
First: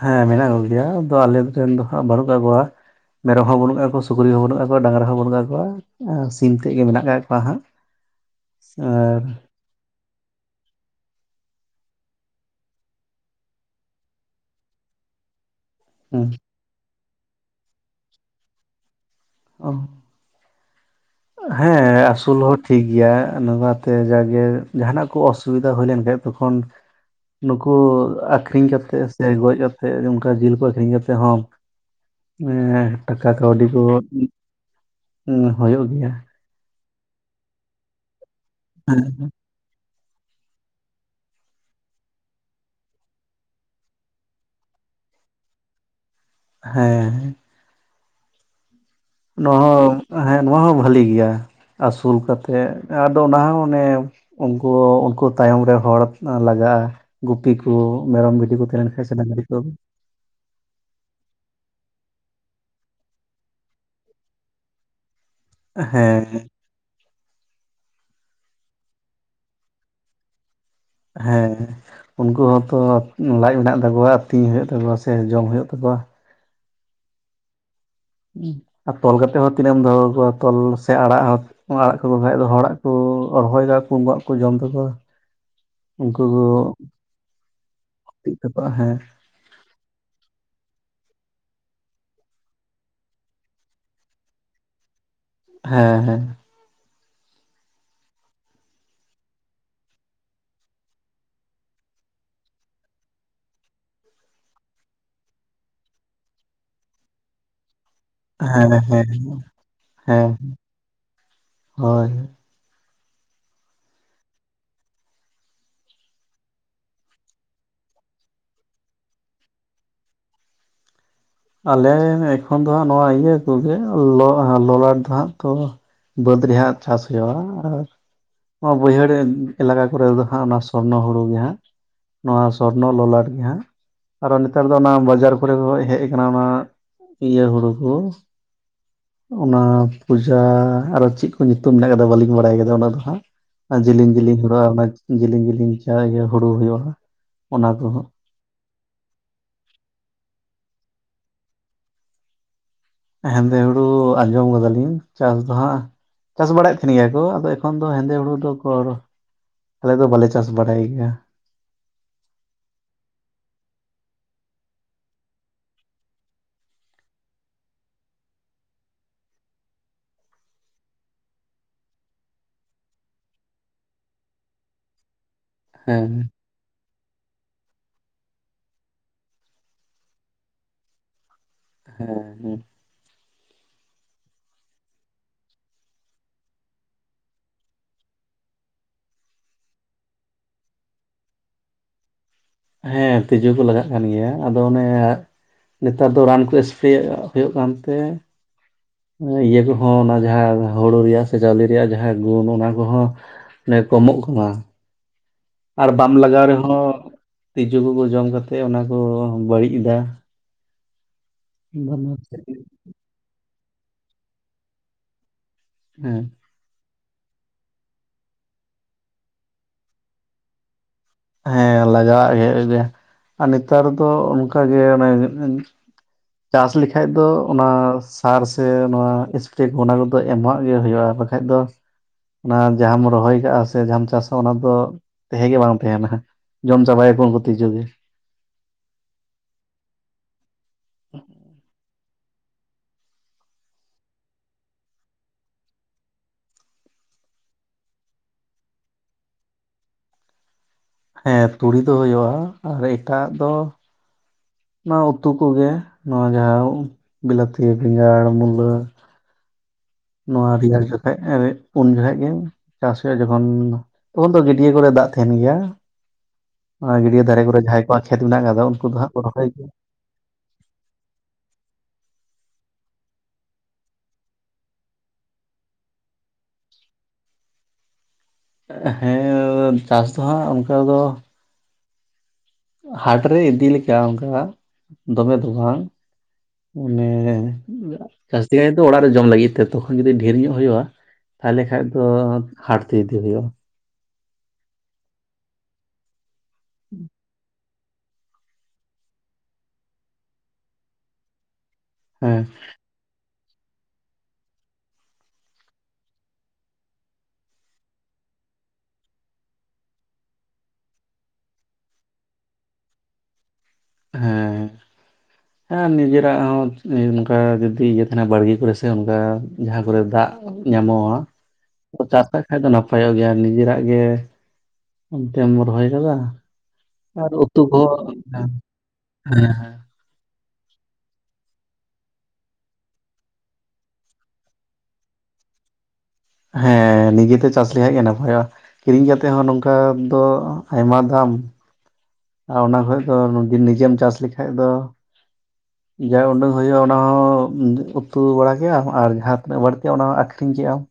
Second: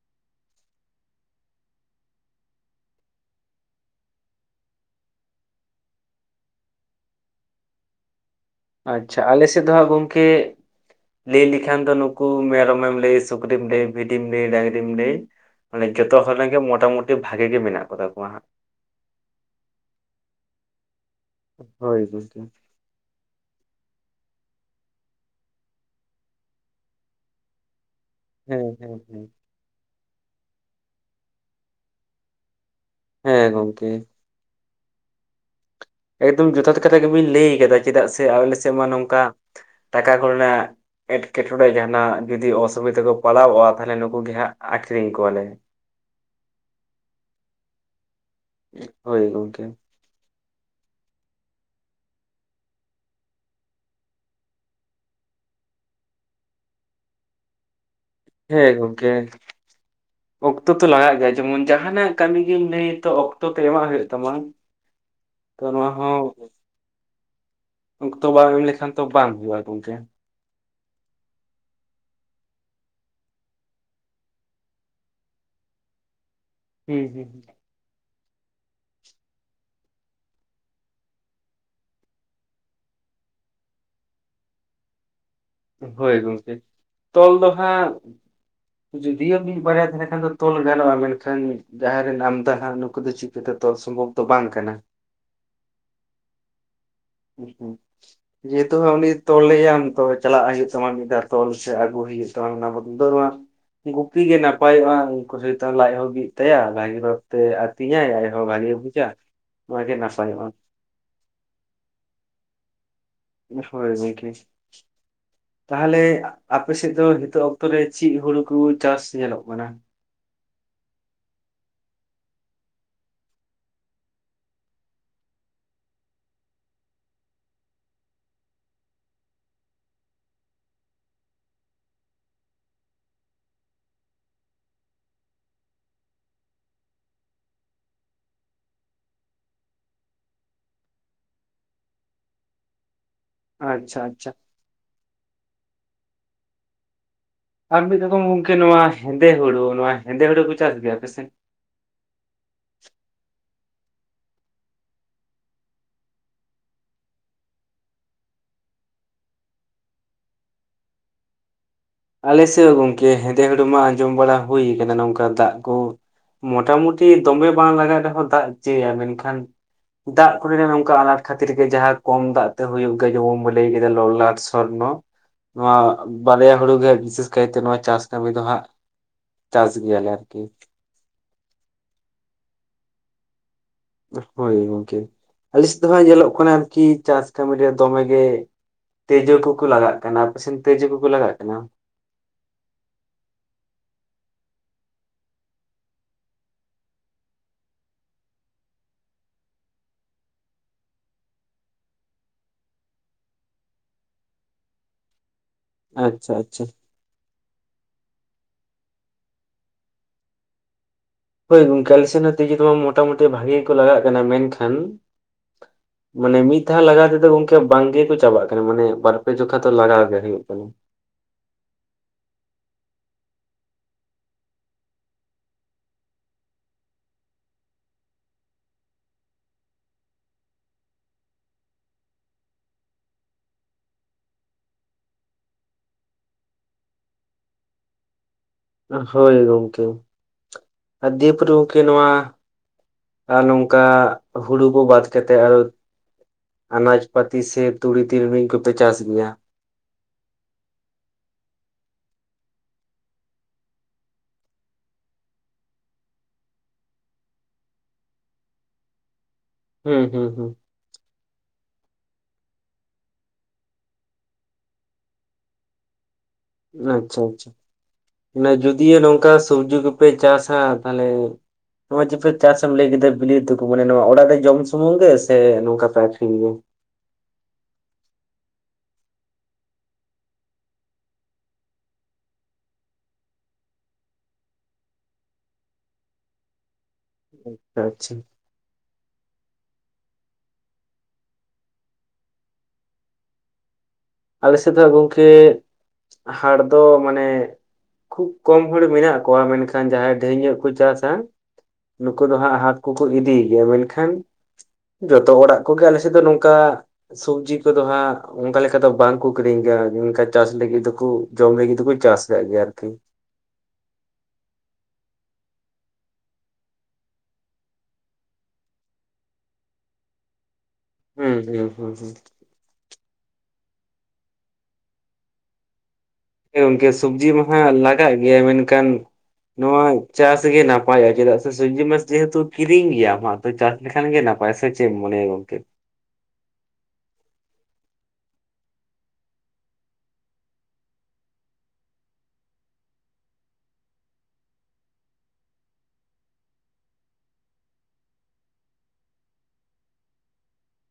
ᱦᱮᱸ ᱢᱮᱱᱟᱜ ᱠᱚᱜᱮᱭᱟ ᱟᱫᱚ ᱟᱞᱮ ᱱᱚᱛᱷᱮᱱ ᱫᱚ ᱦᱟᱸᱜ ᱵᱟᱹᱱᱩᱜ ᱠᱟᱜ ᱠᱚᱣᱟ ᱾ ᱢᱮᱨᱚᱢ ᱦᱚᱸ ᱵᱟᱹᱱᱩᱜ ᱟᱠᱟᱫ ᱠᱚᱣᱟ ᱥᱩᱠᱨᱤ ᱦᱚᱸ ᱵᱟᱹᱱᱩᱜ ᱠᱟᱫ ᱠᱚᱣᱟ ᱰᱟᱝᱨᱟ ᱦᱚᱸ ᱵᱟᱹᱱᱩᱜ ᱟᱠᱟᱫ ᱠᱚᱣᱟ ᱥᱤᱢ ᱛᱮᱫ ᱜᱮ ᱢᱮᱱᱟᱜ ᱟᱠᱟᱫ ᱠᱚᱣᱟ ᱦᱟᱸᱜ ᱾ ᱟᱪᱪᱷᱟ ᱟᱞᱮ ᱥᱮᱫ ᱫᱚ ᱦᱟᱸᱜ ᱜᱚᱢᱠᱮ ᱞᱟᱹᱭ ᱞᱮᱠᱷᱟᱱ ᱫᱚ ᱱᱩᱠᱩ ᱢᱮᱨᱚᱢᱮᱢ ᱞᱟᱹᱭ ᱥᱩᱠᱨᱤᱢ ᱞᱟᱹᱭ ᱵᱷᱤᱰᱤᱢ ᱞᱟᱹᱭ ᱰᱟᱝᱨᱤᱢ ᱞᱟᱹᱭ ᱢᱟᱱᱮ ᱡᱚᱛᱚ ᱦᱩᱸ ᱦᱚᱲ ᱨᱮᱱ ᱜᱮ ᱢᱚᱴᱟᱢᱩᱴᱤ ᱵᱷᱟᱜᱮ ᱜᱮ ᱢᱮᱱᱟᱜ ᱠᱚᱛᱟ ᱠᱚᱣᱟ ᱦᱟᱸᱜ ᱚ ᱦᱮᱸ ᱦᱳᱭ ᱟᱥᱩᱞ ᱜᱚᱝᱠᱮ ᱦᱚᱲ ᱴᱷᱤᱠ ᱜᱮᱭᱟ ᱱᱚᱣᱟᱛᱮ ᱡᱟᱜᱮ ᱡᱟᱦᱟᱸᱱᱟᱜ ᱠᱚ ᱚᱥᱩᱵᱤᱫᱟ ᱦᱩᱭ ᱞᱮᱱ ᱠᱷᱟᱭ ᱛᱚᱠᱷᱚᱱ ᱱᱩᱠᱩ ᱦᱮᱸ ᱟᱠᱷᱨᱤᱧ ᱦᱮᱸ ᱠᱟᱛᱮᱜ ᱥᱮ ᱦᱮᱸ ᱜᱚᱡ ᱠᱟᱛᱮᱜ ᱚᱱᱠᱟ ᱡᱤᱞ ᱠᱚ ᱟᱹᱷᱨᱤᱧ ᱠᱟᱛᱮᱜ ᱦᱚᱸ ᱮᱸ ᱴᱟᱠᱟ ᱦᱮᱸ ᱠᱟᱹᱣᱰᱤ ᱠᱚ ᱜᱚᱝᱠᱮ ᱩᱸ ᱦᱩᱭᱩᱜ ᱜᱮᱭᱟ᱾ ᱮᱫᱚᱢ ᱡᱚᱛᱷᱟᱛ ᱠᱟᱛᱷᱟ ᱜᱮᱵᱤᱱ ᱞᱟᱹᱭ ᱠᱟᱫᱟ ᱪᱮᱫᱟᱜ ᱥᱮ ᱟᱞᱮ ᱥᱮᱜ ᱢᱟ ᱱᱚᱝᱠᱟ ᱦᱮᱸ ᱴᱟᱠᱟ ᱠᱚᱨᱮᱱᱟᱜ ᱮᱴᱠᱮᱴᱚᱬᱮ ᱡᱟᱦᱟᱸᱱᱟᱜ ᱡᱩᱫᱤ ᱚᱥᱩᱵᱤᱫᱟ ᱠᱚ ᱯᱟᱲᱣᱚᱜᱼᱟ ᱛᱟᱦᱚᱞᱮ ᱱᱩᱠᱩ ᱜᱮ ᱦᱟᱸᱜ ᱟᱠᱷᱨᱤᱧ ᱠᱚᱣᱟᱞᱮ᱾ ᱦᱮᱸ ᱦᱮᱸ [inaudible] ᱱᱚᱣᱟ ᱦᱚᱸ ᱦᱮᱸ ᱱᱚᱣᱟ ᱦᱚᱸ ᱵᱷᱟᱞᱤ ᱜᱮᱭᱟ ᱟᱥᱩᱞ ᱠᱟᱛᱮᱜ ᱟᱫᱚ ᱚᱱᱟ ᱦᱚᱸ ᱚᱱᱮ, ᱩᱱᱠᱩ ᱩᱱᱠᱩ ᱛᱟᱭᱚᱢ ᱨᱮ ᱦᱚᱲ ᱞᱟᱜᱟᱜᱼᱟ᱾ ᱜᱩᱯᱤ ᱠᱚ ᱢᱮᱨᱚᱢ ᱵᱤᱰᱤ ᱠᱚ ᱦᱮᱸ ᱛᱟᱦᱮᱸ ᱞᱮᱱ ᱠᱷᱟᱭ ᱜᱚᱝᱠᱮ ᱥᱮ ᱰᱟᱝᱨᱤ ᱠᱚ ᱚᱠᱛᱚ ᱛᱚ ᱞᱟᱜᱟᱜ ᱜᱮᱭᱟ ᱡᱮᱢᱚᱱ ᱡᱟᱦᱟᱸᱱᱟᱜ ᱠᱟᱹᱢᱤ ᱜᱮᱢ ᱞᱟᱹᱭ ᱛᱚ ᱚᱠᱛᱚ ᱛᱮ ᱮᱢᱟᱜ ᱦᱩᱭᱩᱜ ᱛᱟᱢᱟ᱾ [inaudible] ᱛᱚ ᱱᱚᱣᱟ ᱦᱚᱸ ᱦᱮᱸ ᱚᱠᱛᱚ ᱵᱟᱝ ᱮᱢ ᱞᱮᱠᱷᱟᱱ ᱛᱚ ᱵᱟᱝ ᱦᱩᱭᱩᱜᱼᱟ ᱜᱚᱝᱠᱮ᱾ ᱦᱮᱸ ᱦᱮᱸ, ᱩᱱᱠᱩ ᱦᱚᱸᱛᱚ ᱞᱟᱡ ᱢᱮᱱᱟᱜ ᱛᱟᱠᱚᱣᱟ ᱟᱹᱛᱤᱧ ᱦᱩᱭᱩᱜ ᱛᱟᱠᱚᱣᱟ ᱥᱮ ᱡᱚᱢ ᱦᱩᱭᱩᱜ ᱛᱟᱠᱚᱣᱟ ᱦᱩᱸ ᱦᱩᱸᱦᱩᱸ᱾ ᱟᱨ ᱛᱚᱞ ᱠᱟᱛᱮᱜ ᱦᱚᱸ ᱛᱤᱱᱟᱹᱜ ᱮᱢ ᱫᱚᱦᱚ ᱠᱚᱣᱟ ᱛᱚᱞ ᱥᱮ ᱟᱲᱟᱜ ᱦᱚᱸ ᱚᱱᱟ ᱟᱲᱟᱜ ᱠᱚᱠᱚ ᱠᱷᱟᱭ ᱫᱚ ᱦᱚᱲᱟᱜ ᱠᱚ ᱨᱚᱦᱚᱭ ᱫᱟ ᱠᱚ [unintelligible] ᱠᱚ ᱡᱚᱢ ᱛᱟᱠᱚᱣᱟ ᱦᱳᱭ ᱩᱱᱠᱩ ᱠᱚ ᱜᱚᱝᱠᱮ ᱛᱚᱞ ᱫᱚ ᱦᱟᱸᱜ ᱜᱩᱯᱤᱜ ᱛᱟᱠᱚᱣᱟ ᱦᱮᱸ ᱡᱩ ᱫᱤᱭᱚ ᱢᱤᱜ ᱵᱟᱨᱭᱟ ᱛᱟᱦᱮᱸ ᱠᱷᱟᱱ ᱫᱚ ᱛᱚᱞ ᱜᱟᱱᱚᱜᱼᱟ ᱢᱮᱱᱠᱷᱟᱱ ᱡᱟᱦᱟᱸ ᱨᱮᱱ ᱟᱢᱫᱟ ᱦᱟᱸ ᱱᱩᱠᱩ ᱫᱚ ᱪᱤᱠᱟᱹᱛᱮ ᱛᱚᱞ ᱥᱚᱢᱵᱷᱚᱵ ᱛᱚ ᱵᱟᱝ ᱠᱟᱱᱟ᱾ ᱦᱮᱸ ᱦᱮᱸ᱾ ᱦᱩᱸ ᱦᱩᱸ, ᱡᱮᱦᱮᱛᱩ ᱩᱱᱤ ᱛᱚᱞᱮᱭᱟᱢ ᱛᱚ ᱪᱟᱞᱟᱜ ᱦᱩᱭᱩᱜ ᱛᱟᱢᱟ ᱢᱤᱫ ᱫᱷᱟᱣ ᱛᱚᱞ ᱥᱮ ᱟᱹᱜᱩ ᱦᱩᱭᱩᱜ ᱛᱟᱢᱟ ᱚᱱᱟ ᱵᱚᱫᱚᱞ ᱫᱚ ᱱᱚᱣᱟ ᱜᱩᱯᱤ ᱜᱮ ᱱᱟᱯᱟᱭᱚᱜᱼᱟ ᱩᱱᱠᱩ ᱥᱟᱛᱮ ᱞᱟᱡ ᱦᱚᱸ ᱵᱤᱜ ᱛᱟᱭᱟ ᱵᱷᱟᱹᱜᱤ ᱵᱷᱟᱜᱤᱛᱮ ᱟᱹᱛᱤᱧᱟᱭ ᱦᱚᱸ ᱵᱷᱟᱹᱜᱤ ᱦᱮᱸ ᱦᱮᱸ ᱵᱩᱡᱟ ᱦᱮᱸ ᱱᱚᱣᱟ ᱜᱮ ᱦᱮᱸ ᱱᱟᱯᱟᱭᱚᱜᱼᱟ ᱦᱳᱭ᱾ ᱦᱚᱭ ᱜᱚᱝᱠᱮ, ᱛᱟᱦᱚᱞᱮ ᱟᱯᱮ ᱥᱮᱜ ᱫᱚ ᱱᱤᱛᱚᱜ ᱚᱠᱛᱚ ᱨᱮ ᱪᱮᱜ ᱦᱩᱲᱩ ᱠᱚ ᱪᱟᱥ ᱧᱮᱞᱚᱜ ᱠᱟᱱᱟ? ᱟᱞᱮ ᱮᱠᱷᱚᱱ ᱫᱚ ᱦᱟᱸᱜ ᱱᱚᱣᱟ ᱤᱭᱟᱹ ᱠᱚᱜᱮ ᱞᱚ ᱞᱚᱞᱟᱴ ᱫᱚ ᱦᱟᱸᱜ ᱛᱚ ᱵᱟᱹᱫᱽ ᱨᱮᱦᱟᱸᱜ ᱪᱟᱥ ᱦᱩᱭᱩᱜᱼᱟ ᱟᱨ ᱱᱚᱣᱟ ᱵᱟᱹᱭᱦᱟᱹᱲ ᱮᱞᱟᱠᱟ ᱠᱚᱨᱮ ᱫᱚ ᱦᱟᱸᱜ ᱚᱱᱟ ᱥᱚᱨᱱᱚ ᱦᱩᱲᱩ ᱜᱮ ᱦᱟᱸᱜ᱾ ᱱᱚᱣᱟ ᱥᱚᱨᱱᱚ ᱞᱚᱞᱟᱴ ᱜᱮ ᱦᱟᱸᱜ ᱟᱨᱚ ᱱᱮᱛᱟᱨ ᱫᱚ ᱚᱱᱟ ᱵᱟᱡᱟᱨ ᱠᱚᱨᱮ ᱠᱷᱚᱭ ᱦᱮᱜ ᱠᱟᱱᱟ ᱚᱱᱟ ᱤᱭᱟᱹ ᱦᱩᱲᱩ ᱠᱚ ᱚᱱᱟ ᱯᱩᱡᱟ ᱟᱨᱚ ᱪᱮᱜ ᱠᱚ ᱧᱩᱛᱩᱢ ᱢᱮᱱᱟᱜ ᱠᱟᱫᱟ ᱵᱟᱹᱞᱤᱧ ᱵᱟᱲᱟᱭ ᱠᱟᱫᱟ ᱩᱱᱟᱹᱜ ᱫᱚ ᱦᱟᱸᱜ᱾ ᱟᱪᱪᱷᱟ ᱡᱮᱞᱤᱧ ᱟᱪᱪᱷᱟ ᱡᱮᱞᱤᱧ ᱦᱩᱲᱚᱜᱼᱟ ᱚᱱᱟ ᱡᱮᱞᱤᱧ ᱡᱮᱞᱤᱧ ᱪᱷᱟ ᱦᱩᱲᱩ ᱦᱩᱭᱩᱜᱼᱟ᱾ ᱚᱱᱟ ᱟᱨ ᱢᱤᱫ ᱠᱚᱦᱚᱸ ᱨᱚᱠᱚᱢ ᱜᱚᱝᱠᱮ ᱱᱚᱣᱟ ᱦᱮᱸᱫᱮ ᱦᱩᱲᱩ ᱱᱚᱣᱟ ᱦᱮᱸᱫᱮ ᱦᱩᱲᱩ ᱠᱚ ᱪᱟᱥ ᱜᱮᱭᱟ ᱟᱯᱮᱥᱮᱜ? ᱦᱮᱸᱫᱮ ᱦᱩᱲᱩ ᱟᱸᱡᱚᱢ ᱠᱟᱫᱟᱞᱤᱧ ᱪᱟᱥ ᱫᱚ ᱦᱟᱸᱜ ᱪᱟᱥ ᱵᱟᱲᱟᱭᱮᱫ ᱛᱟᱦᱮᱸᱱ ᱜᱮᱭᱟ ᱠᱚ ᱟᱫᱚ ᱮᱠᱷᱚᱱ ᱫᱚ ᱦᱮᱸᱫᱮ ᱦᱩᱲᱩ ᱫᱚ ᱚᱠᱚᱨ ᱟᱞᱮ ᱫᱚ ᱵᱟᱞᱮ ᱪᱟᱥ ᱵᱟᱲᱟᱭ ᱜᱮᱭᱟ᱾ ᱟᱞᱮ ᱥᱮᱜ ᱦᱚᱸ ᱜᱚᱝᱠᱮ ᱦᱮᱸᱫᱮ ᱦᱮᱲᱩ ᱢᱟ ᱟᱸᱡᱚᱢ ᱵᱟᱲᱟ ᱦᱩᱭ ᱠᱟᱱᱟ ᱱᱚᱝᱠᱟ ᱫᱟᱜᱽ ᱠᱚ ᱢᱚᱴᱟᱢᱩᱴᱤ ᱫᱚᱢᱮ ᱵᱟᱝ ᱞᱟᱜᱟᱜ ᱨᱮᱦᱚᱸ ᱫᱟᱜᱽ ᱪᱮᱭᱟ ᱢᱮᱱᱠᱷᱟᱱ, ᱫᱟᱜ ᱠᱚᱨᱮᱱᱟᱜ ᱱᱚᱝᱠᱟ ᱟᱱᱟᱴ ᱠᱷᱟᱹᱛᱤᱨ ᱜᱮ ᱡᱟᱸᱦᱟ ᱠᱚᱢ ᱫᱟᱜ ᱛᱮ ᱦᱩᱭᱩᱜ ᱜᱮᱭᱟ ᱡᱮᱢᱚᱱ ᱵᱚᱱ ᱞᱟᱹᱭ ᱠᱮᱫᱟ ᱞᱚᱞᱟᱴ ᱥᱚᱨᱱᱚ ᱱᱚᱣᱟ ᱦᱮᱸ ᱵᱟᱨᱭᱟ ᱦᱩᱲᱩ ᱜᱮ ᱵᱤᱥᱮᱥ ᱠᱟᱭᱛᱮ ᱱᱚᱣᱟ ᱪᱟᱥ ᱠᱟᱹᱢᱤ ᱫᱚ ᱦᱟᱸᱜ ᱪᱟᱥ ᱜᱮᱭᱟᱞᱮ ᱟᱨᱠᱤ ᱦᱮᱸ ᱦᱮᱸ ᱦᱳᱭ ᱜᱚᱝᱠᱮ ᱟᱞᱮ ᱥᱮᱫ ᱫᱚ ᱦᱟᱸᱜ ᱧᱮᱞᱚᱜ ᱠᱟᱱᱟ ᱟᱨᱠᱤ ᱪᱟᱥ ᱠᱟᱹᱢᱤ ᱨᱮ ᱫᱚᱢᱮ ᱜᱮ ᱛᱤᱡᱳ ᱠᱩ ᱠᱩ ᱞᱟᱜᱟᱜ ᱠᱟᱱᱟ ᱟᱯᱮᱥᱮᱱ ᱛᱮᱡᱳ ᱠᱚᱠᱚ ᱞᱟᱜᱟᱜ ᱠᱟᱱᱟ? ᱦᱮᱸ ᱛᱤᱡᱩ ᱠᱚ ᱞᱟᱜᱟᱜ ᱠᱟᱱ ᱜᱮᱭᱟ ᱟᱫᱚ ᱚᱱᱮ ᱱᱮᱛᱟᱨ ᱫᱚ ᱨᱟᱱ ᱠᱚ ᱞᱮ ᱮᱥᱯᱨᱮ ᱦᱩᱭᱩᱜ ᱠᱟᱱ ᱛᱮ ᱤᱭᱟᱹ ᱠᱚᱸᱦᱚ ᱚᱱᱟ ᱡᱟᱦᱟᱸ ᱦᱩᱲᱩ ᱨᱮᱭᱟᱜ ᱥᱮ ᱪᱟᱣᱞᱮ ᱨᱮᱭᱟᱜ ᱡᱟᱦᱟᱸ ᱜᱩᱱ ᱚᱱᱟ ᱠᱚᱸᱦᱚ ᱢᱟᱱᱮ ᱠᱚᱢᱚᱜ ᱠᱟᱱᱟ ᱟᱨ ᱵᱟᱢ ᱟᱪᱪᱷᱟ ᱞᱟᱜᱟᱣ ᱟᱪᱪᱷᱟ ᱨᱮᱸᱦᱚ ᱛᱤᱡᱩ ᱠᱚᱠᱚ ᱡᱚᱢ ᱠᱛᱮᱫ ᱚᱱᱟ ᱠᱚ ᱵᱟᱹᱲᱤᱡ ᱫᱟ ᱦᱳᱭ ᱜᱚᱝᱠᱮ ᱟᱞᱮ ᱥᱮᱫ ᱦᱚᱸ ᱛᱤᱡᱩ ᱫᱚ ᱢᱳᱴᱟᱼᱢᱩᱴᱤ ᱵᱷᱟᱹᱜᱮ ᱜᱮ ᱠᱚ ᱞᱟᱜᱟᱜ ᱠᱟᱱᱟ ᱢᱮᱱᱠᱷᱟᱱ ᱦᱮᱸ ᱢᱟᱱᱮ ᱢᱤᱫ ᱫᱷᱟᱣ ᱞᱟᱜᱟᱣ ᱛᱮᱫᱚ ᱜᱚᱝᱠᱮ ᱵᱟᱝᱜᱮᱠᱚ ᱪᱟᱵᱟᱜ ᱠᱟᱱᱟ ᱢᱟᱱᱮ ᱵᱟᱨ, ᱯᱮ ᱡᱚᱠᱷᱟᱜ ᱛᱚ ᱞᱟᱜᱟᱣ ᱜᱮ ᱦᱩᱭᱩᱜ ᱠᱟᱱᱟ ᱦᱮᱸ ᱞᱟᱜᱟᱣᱟᱜ ᱜᱮ ᱟᱨ ᱱᱮᱛᱟᱨ ᱫᱚ ᱚᱱᱠᱟᱜᱮ ᱚᱱᱮ ᱪᱟᱥ ᱞᱮᱠᱠᱷᱟᱡ ᱫᱚ ᱚᱱᱟ ᱥᱟᱨ ᱥᱮ ᱱᱚᱣᱟ ᱮᱥᱯᱨᱮ ᱠᱚ ᱚᱱᱟ ᱠᱚᱫᱚ ᱮᱢᱚᱜᱟᱜ ᱜᱮ ᱦᱩᱭᱩᱜᱼᱟ ᱠᱷᱟᱡ ᱫᱚ ᱚᱱᱟ ᱡᱟᱸᱦᱟᱢ ᱨᱚᱦᱚᱭ ᱠᱟᱜᱼᱟ ᱥᱮ ᱡᱟᱦᱟᱸᱢ ᱪᱟᱥᱟ ᱚᱱᱟ ᱫᱚ ᱛᱮᱦᱮ ᱜᱮ ᱵᱟᱝ ᱛᱮᱦᱮᱱᱟ ᱡᱚᱢ ᱪᱟᱵᱟᱭᱟᱠᱚ ᱛᱤᱡᱩ ᱜᱮ᱾ ᱦᱳᱭ ᱜᱚᱢᱠᱮ ᱟᱨ ᱫᱤᱭᱮ ᱯᱚᱨ ᱜᱚᱢᱠᱮ ᱱᱚᱣᱟ ᱟᱨ ᱱᱚᱝᱠᱟ ᱦᱩᱲᱩ ᱠᱚ ᱵᱟᱫ ᱠᱟᱛᱮᱜ ᱟᱨᱚ ᱟᱱᱟᱡᱽ ᱯᱟᱹᱛᱤ ᱥᱮ ᱛᱩᱲᱤ ᱛᱤᱞᱢᱤᱧ ᱠᱚᱯᱮ ᱪᱟᱥ ᱜᱮᱭᱟ? ᱦᱮᱸ ᱛᱩᱲᱤ ᱫᱚ ᱦᱩᱭᱩᱜ-ᱟ ᱟᱨ ᱮᱴᱟᱜ ᱫᱚ ᱱᱚᱣᱟ ᱩᱛᱩ ᱠᱚᱜᱮ ᱱᱚᱣᱟ ᱡᱟᱦᱟᱸ ᱵᱤᱞᱟᱹᱛᱤ, ᱵᱮᱸᱜᱟᱲ, ᱢᱩᱞᱟᱹ᱾ ᱦᱩᱸ ᱦᱩᱸ ᱦᱩᱸ ᱱᱚᱣᱟ ᱨᱤᱭᱟᱜ ᱜᱮ ᱩᱱ ᱡᱚᱠᱷᱮᱡ ᱜᱮ ᱪᱟᱥ ᱦᱩᱭᱩᱜ-ᱟ ᱡᱚᱠᱷᱚᱱ ᱛᱚᱠᱷᱚᱱ ᱫᱚ ᱜᱟᱹᱰᱭᱟᱹ ᱠᱚᱨᱮ ᱫᱟᱜ ᱛᱟᱦᱮᱸᱱ ᱜᱮᱭᱟ ᱟᱪᱪᱷᱟ ᱜᱟᱹᱰᱭᱟᱹ ᱫᱷᱟᱨᱮ ᱟᱪᱪᱷᱟ ᱠᱚᱨᱮ ᱡᱟᱦᱟᱸᱭ ᱠᱚᱣᱟᱜ ᱠᱷᱮᱛ ᱢᱮᱱᱟᱜ ᱟᱠᱟᱫᱟ ᱩᱱᱠᱩ ᱡᱚᱫᱤᱭᱳ ᱫᱚ ᱦᱟᱸᱜ ᱠᱚ ᱱᱚᱝᱠᱟ ᱨᱚᱦᱚᱭ ᱜᱮᱭᱟ ᱥᱚᱵᱡᱤ ᱯᱮ ᱪᱟᱥ-ᱟ ᱛᱟᱦᱞᱮ ᱱᱚᱜ-ᱚᱭ ᱡᱮᱯᱮ ᱪᱟᱥ-ᱟ ᱮᱢ ᱞᱟᱹᱭ ᱠᱮᱫᱟ ᱵᱤᱞᱟᱹᱛᱤ ᱠᱩ ᱢᱟᱱᱮ ᱱᱚᱣᱟ ᱚᱲᱟᱜ ᱨᱮ ᱡᱚᱢ ᱥᱩᱢᱩᱝ ᱜᱮ ᱥᱮ ᱱᱚᱝᱠᱟ ᱯᱮ ᱟᱹᱠᱷᱨᱤᱧ ᱜᱮᱭᱟ? ᱦᱮᱸ ᱪᱟᱥ ᱫᱚ ᱦᱟᱸᱜ ᱚᱱᱠᱟ ᱫᱚ ᱦᱟᱴ ᱨᱮ ᱤᱫᱤ ᱞᱮᱠᱟ ᱚᱝᱠᱟ ᱫᱚᱢᱮ ᱫᱚ ᱵᱟᱝ ᱚᱱᱮ ᱟᱪᱪᱷᱟ ᱟᱪᱪᱷᱟ ᱡᱟᱥᱛᱤ ᱜᱟᱭᱛᱮ ᱫᱚ ᱚᱲᱟᱜ ᱨᱮ ᱡᱚᱢ ᱞᱟᱹᱜᱤᱫ ᱛᱮ ᱛᱚᱠᱷᱚᱱ ᱡᱩᱫᱤ ᱰᱷᱮᱨ ᱧᱚᱜ ᱦᱩᱭᱩᱜ-ᱟ ᱛᱟᱞᱮ ᱠᱷᱟᱡ ᱫᱚ ᱦᱟᱴ ᱛᱮ ᱤᱫᱤ ᱦᱩᱭᱩᱜ-ᱟ ᱟᱞᱮ ᱥᱮᱫ ᱫᱚ ᱜᱚᱝᱠᱮ ᱦᱟᱴ ᱫᱚ ᱢᱟᱱᱮ ᱠᱷᱩᱵ ᱠᱚᱢ ᱦᱚᱲ ᱢᱮᱱᱟᱜ ᱠᱚᱣᱟ ᱢᱮᱱᱠᱷᱟᱱ ᱡᱟᱦᱟᱸᱭ ᱰᱷᱮᱨ ᱧᱚᱜ ᱠᱚ ᱪᱟᱥᱟ ᱱᱩᱠᱩ ᱫᱚ ᱦᱮᱸ ᱦᱟᱸᱜ ᱦᱟᱴ ᱠᱚᱠᱚ ᱤᱫᱤ ᱜᱮᱭᱟ ᱢᱮᱱᱠᱷᱟᱱ ᱡᱚᱛᱚ ᱚᱲᱟᱜ ᱠᱚᱜᱮ ᱟᱞᱮ ᱥᱮᱫ ᱫᱚ ᱱᱚᱝᱠᱟ ᱥᱚᱵᱽᱡᱤ ᱠᱚᱫᱚ ᱦᱟᱸᱜ ᱚᱝᱠᱟ ᱞᱮᱠᱟ ᱫᱚ ᱵᱟᱝᱠᱚ ᱠᱤᱨᱤᱧ ᱜᱮᱭᱟ ᱚᱝᱠᱟ ᱪᱟᱥ ᱞᱟᱹᱜᱤᱫ ᱫᱚᱠᱚ ᱡᱚᱢ ᱞᱟᱹᱜᱤᱫ ᱫᱚᱠᱚ ᱪᱟᱥ ᱟᱠᱟᱜ ᱜᱮᱭᱟ ᱟᱨᱠᱤ ᱦᱮᱸ [inaudible] ᱦᱮᱸ ᱱᱤᱡᱮᱨᱟᱜ ᱦᱚᱸ ᱚᱱᱠᱟ ᱡᱩᱫᱤ ᱤᱭᱟᱹ ᱛᱟᱦᱮᱸᱱᱟ ᱵᱟᱲᱜᱮ ᱠᱚᱨᱮ ᱥᱮ ᱚᱱᱠᱟ ᱡᱟᱦᱟᱸ ᱠᱚᱨᱮ ᱫᱟᱜ ᱧᱟᱢᱚᱜ-ᱟ ᱦᱩᱸ ᱦᱩᱸ ᱦᱩᱸ ᱛᱚ ᱦᱩᱸ ᱪᱟᱥ ᱠᱟᱜ ᱠᱷᱟᱡ ᱫᱚ ᱱᱟᱯᱟᱭᱚᱜ ᱜᱮᱭᱟ ᱱᱤᱡᱮᱨᱟᱜ ᱜᱮ ᱪᱮᱫ ᱮᱢ ᱨᱚᱦᱚᱭ ᱠᱟᱫᱟ? ᱦᱮᱸ ᱜᱚᱝᱠᱮ ᱥᱚᱵᱽᱡᱤ ᱟᱨ ᱢᱟᱦᱟ ᱩᱛᱩ ᱞᱟᱜᱟᱜ ᱠᱚᱦᱚᱸ ᱜᱮᱭᱟ ᱢᱮᱱᱠᱷᱟᱱ ᱦᱮᱸ ᱱᱚᱣᱟ ᱪᱟᱥ ᱜᱮ ᱱᱟᱯᱟᱭᱚᱜ-ᱟ ᱪᱮᱫᱟᱜ ᱥᱮ ᱥᱚᱵᱽᱡᱤ ᱢᱟ ᱡᱮᱦᱮᱛᱩ ᱠᱤᱨᱤᱧ ᱜᱮᱭᱟᱢ ᱦᱟᱸᱜ ᱛᱚ ᱪᱟᱥ ᱞᱮᱠᱷᱟᱱ ᱜᱮ ᱱᱟᱯᱟᱭ ᱥᱮ ᱪᱮᱫ ᱮᱢ ᱢᱚᱱᱮᱭᱟ ᱜᱚᱝᱠᱮ ᱦᱮᱸ ᱱᱤᱡᱮᱛᱮ ᱪᱟᱥ ᱞᱮᱠᱷᱟᱡ ᱜᱮ ᱱᱟᱯᱟᱭᱚᱜ-ᱟ ᱠᱤᱨᱤᱧ ᱠᱟᱛᱮᱫ ᱦᱚᱸ ᱱᱚᱝᱠᱟ ᱫᱚ ᱟᱭᱢᱟ ᱫᱟᱢ ᱾ ᱟᱨ ᱚᱱᱟ ᱠᱷᱚᱡ ᱫᱚ ᱱᱚᱫᱤ ᱱᱤᱡᱮᱢ ᱪᱟᱥ ᱞᱮᱠᱷᱟᱡ ᱫᱚ [unintelligible] ᱡᱟ ᱩᱰᱟᱹᱝ ᱦᱩᱭᱩᱜ-ᱟ ᱚᱱᱟ ᱦᱚᱸ ᱩᱛᱩ ᱵᱟᱲᱟ ᱠᱮᱜ ᱟᱢ ᱟᱨ ᱡᱟᱦᱟᱸ ᱛᱤᱱᱟᱹᱜ ᱵᱟᱹᱲᱛᱤᱜ-ᱟ ᱚᱱᱟ ᱦᱚᱸ ᱟᱹᱠᱷᱨᱤᱧ ᱠᱮᱜ-ᱟᱢ ᱾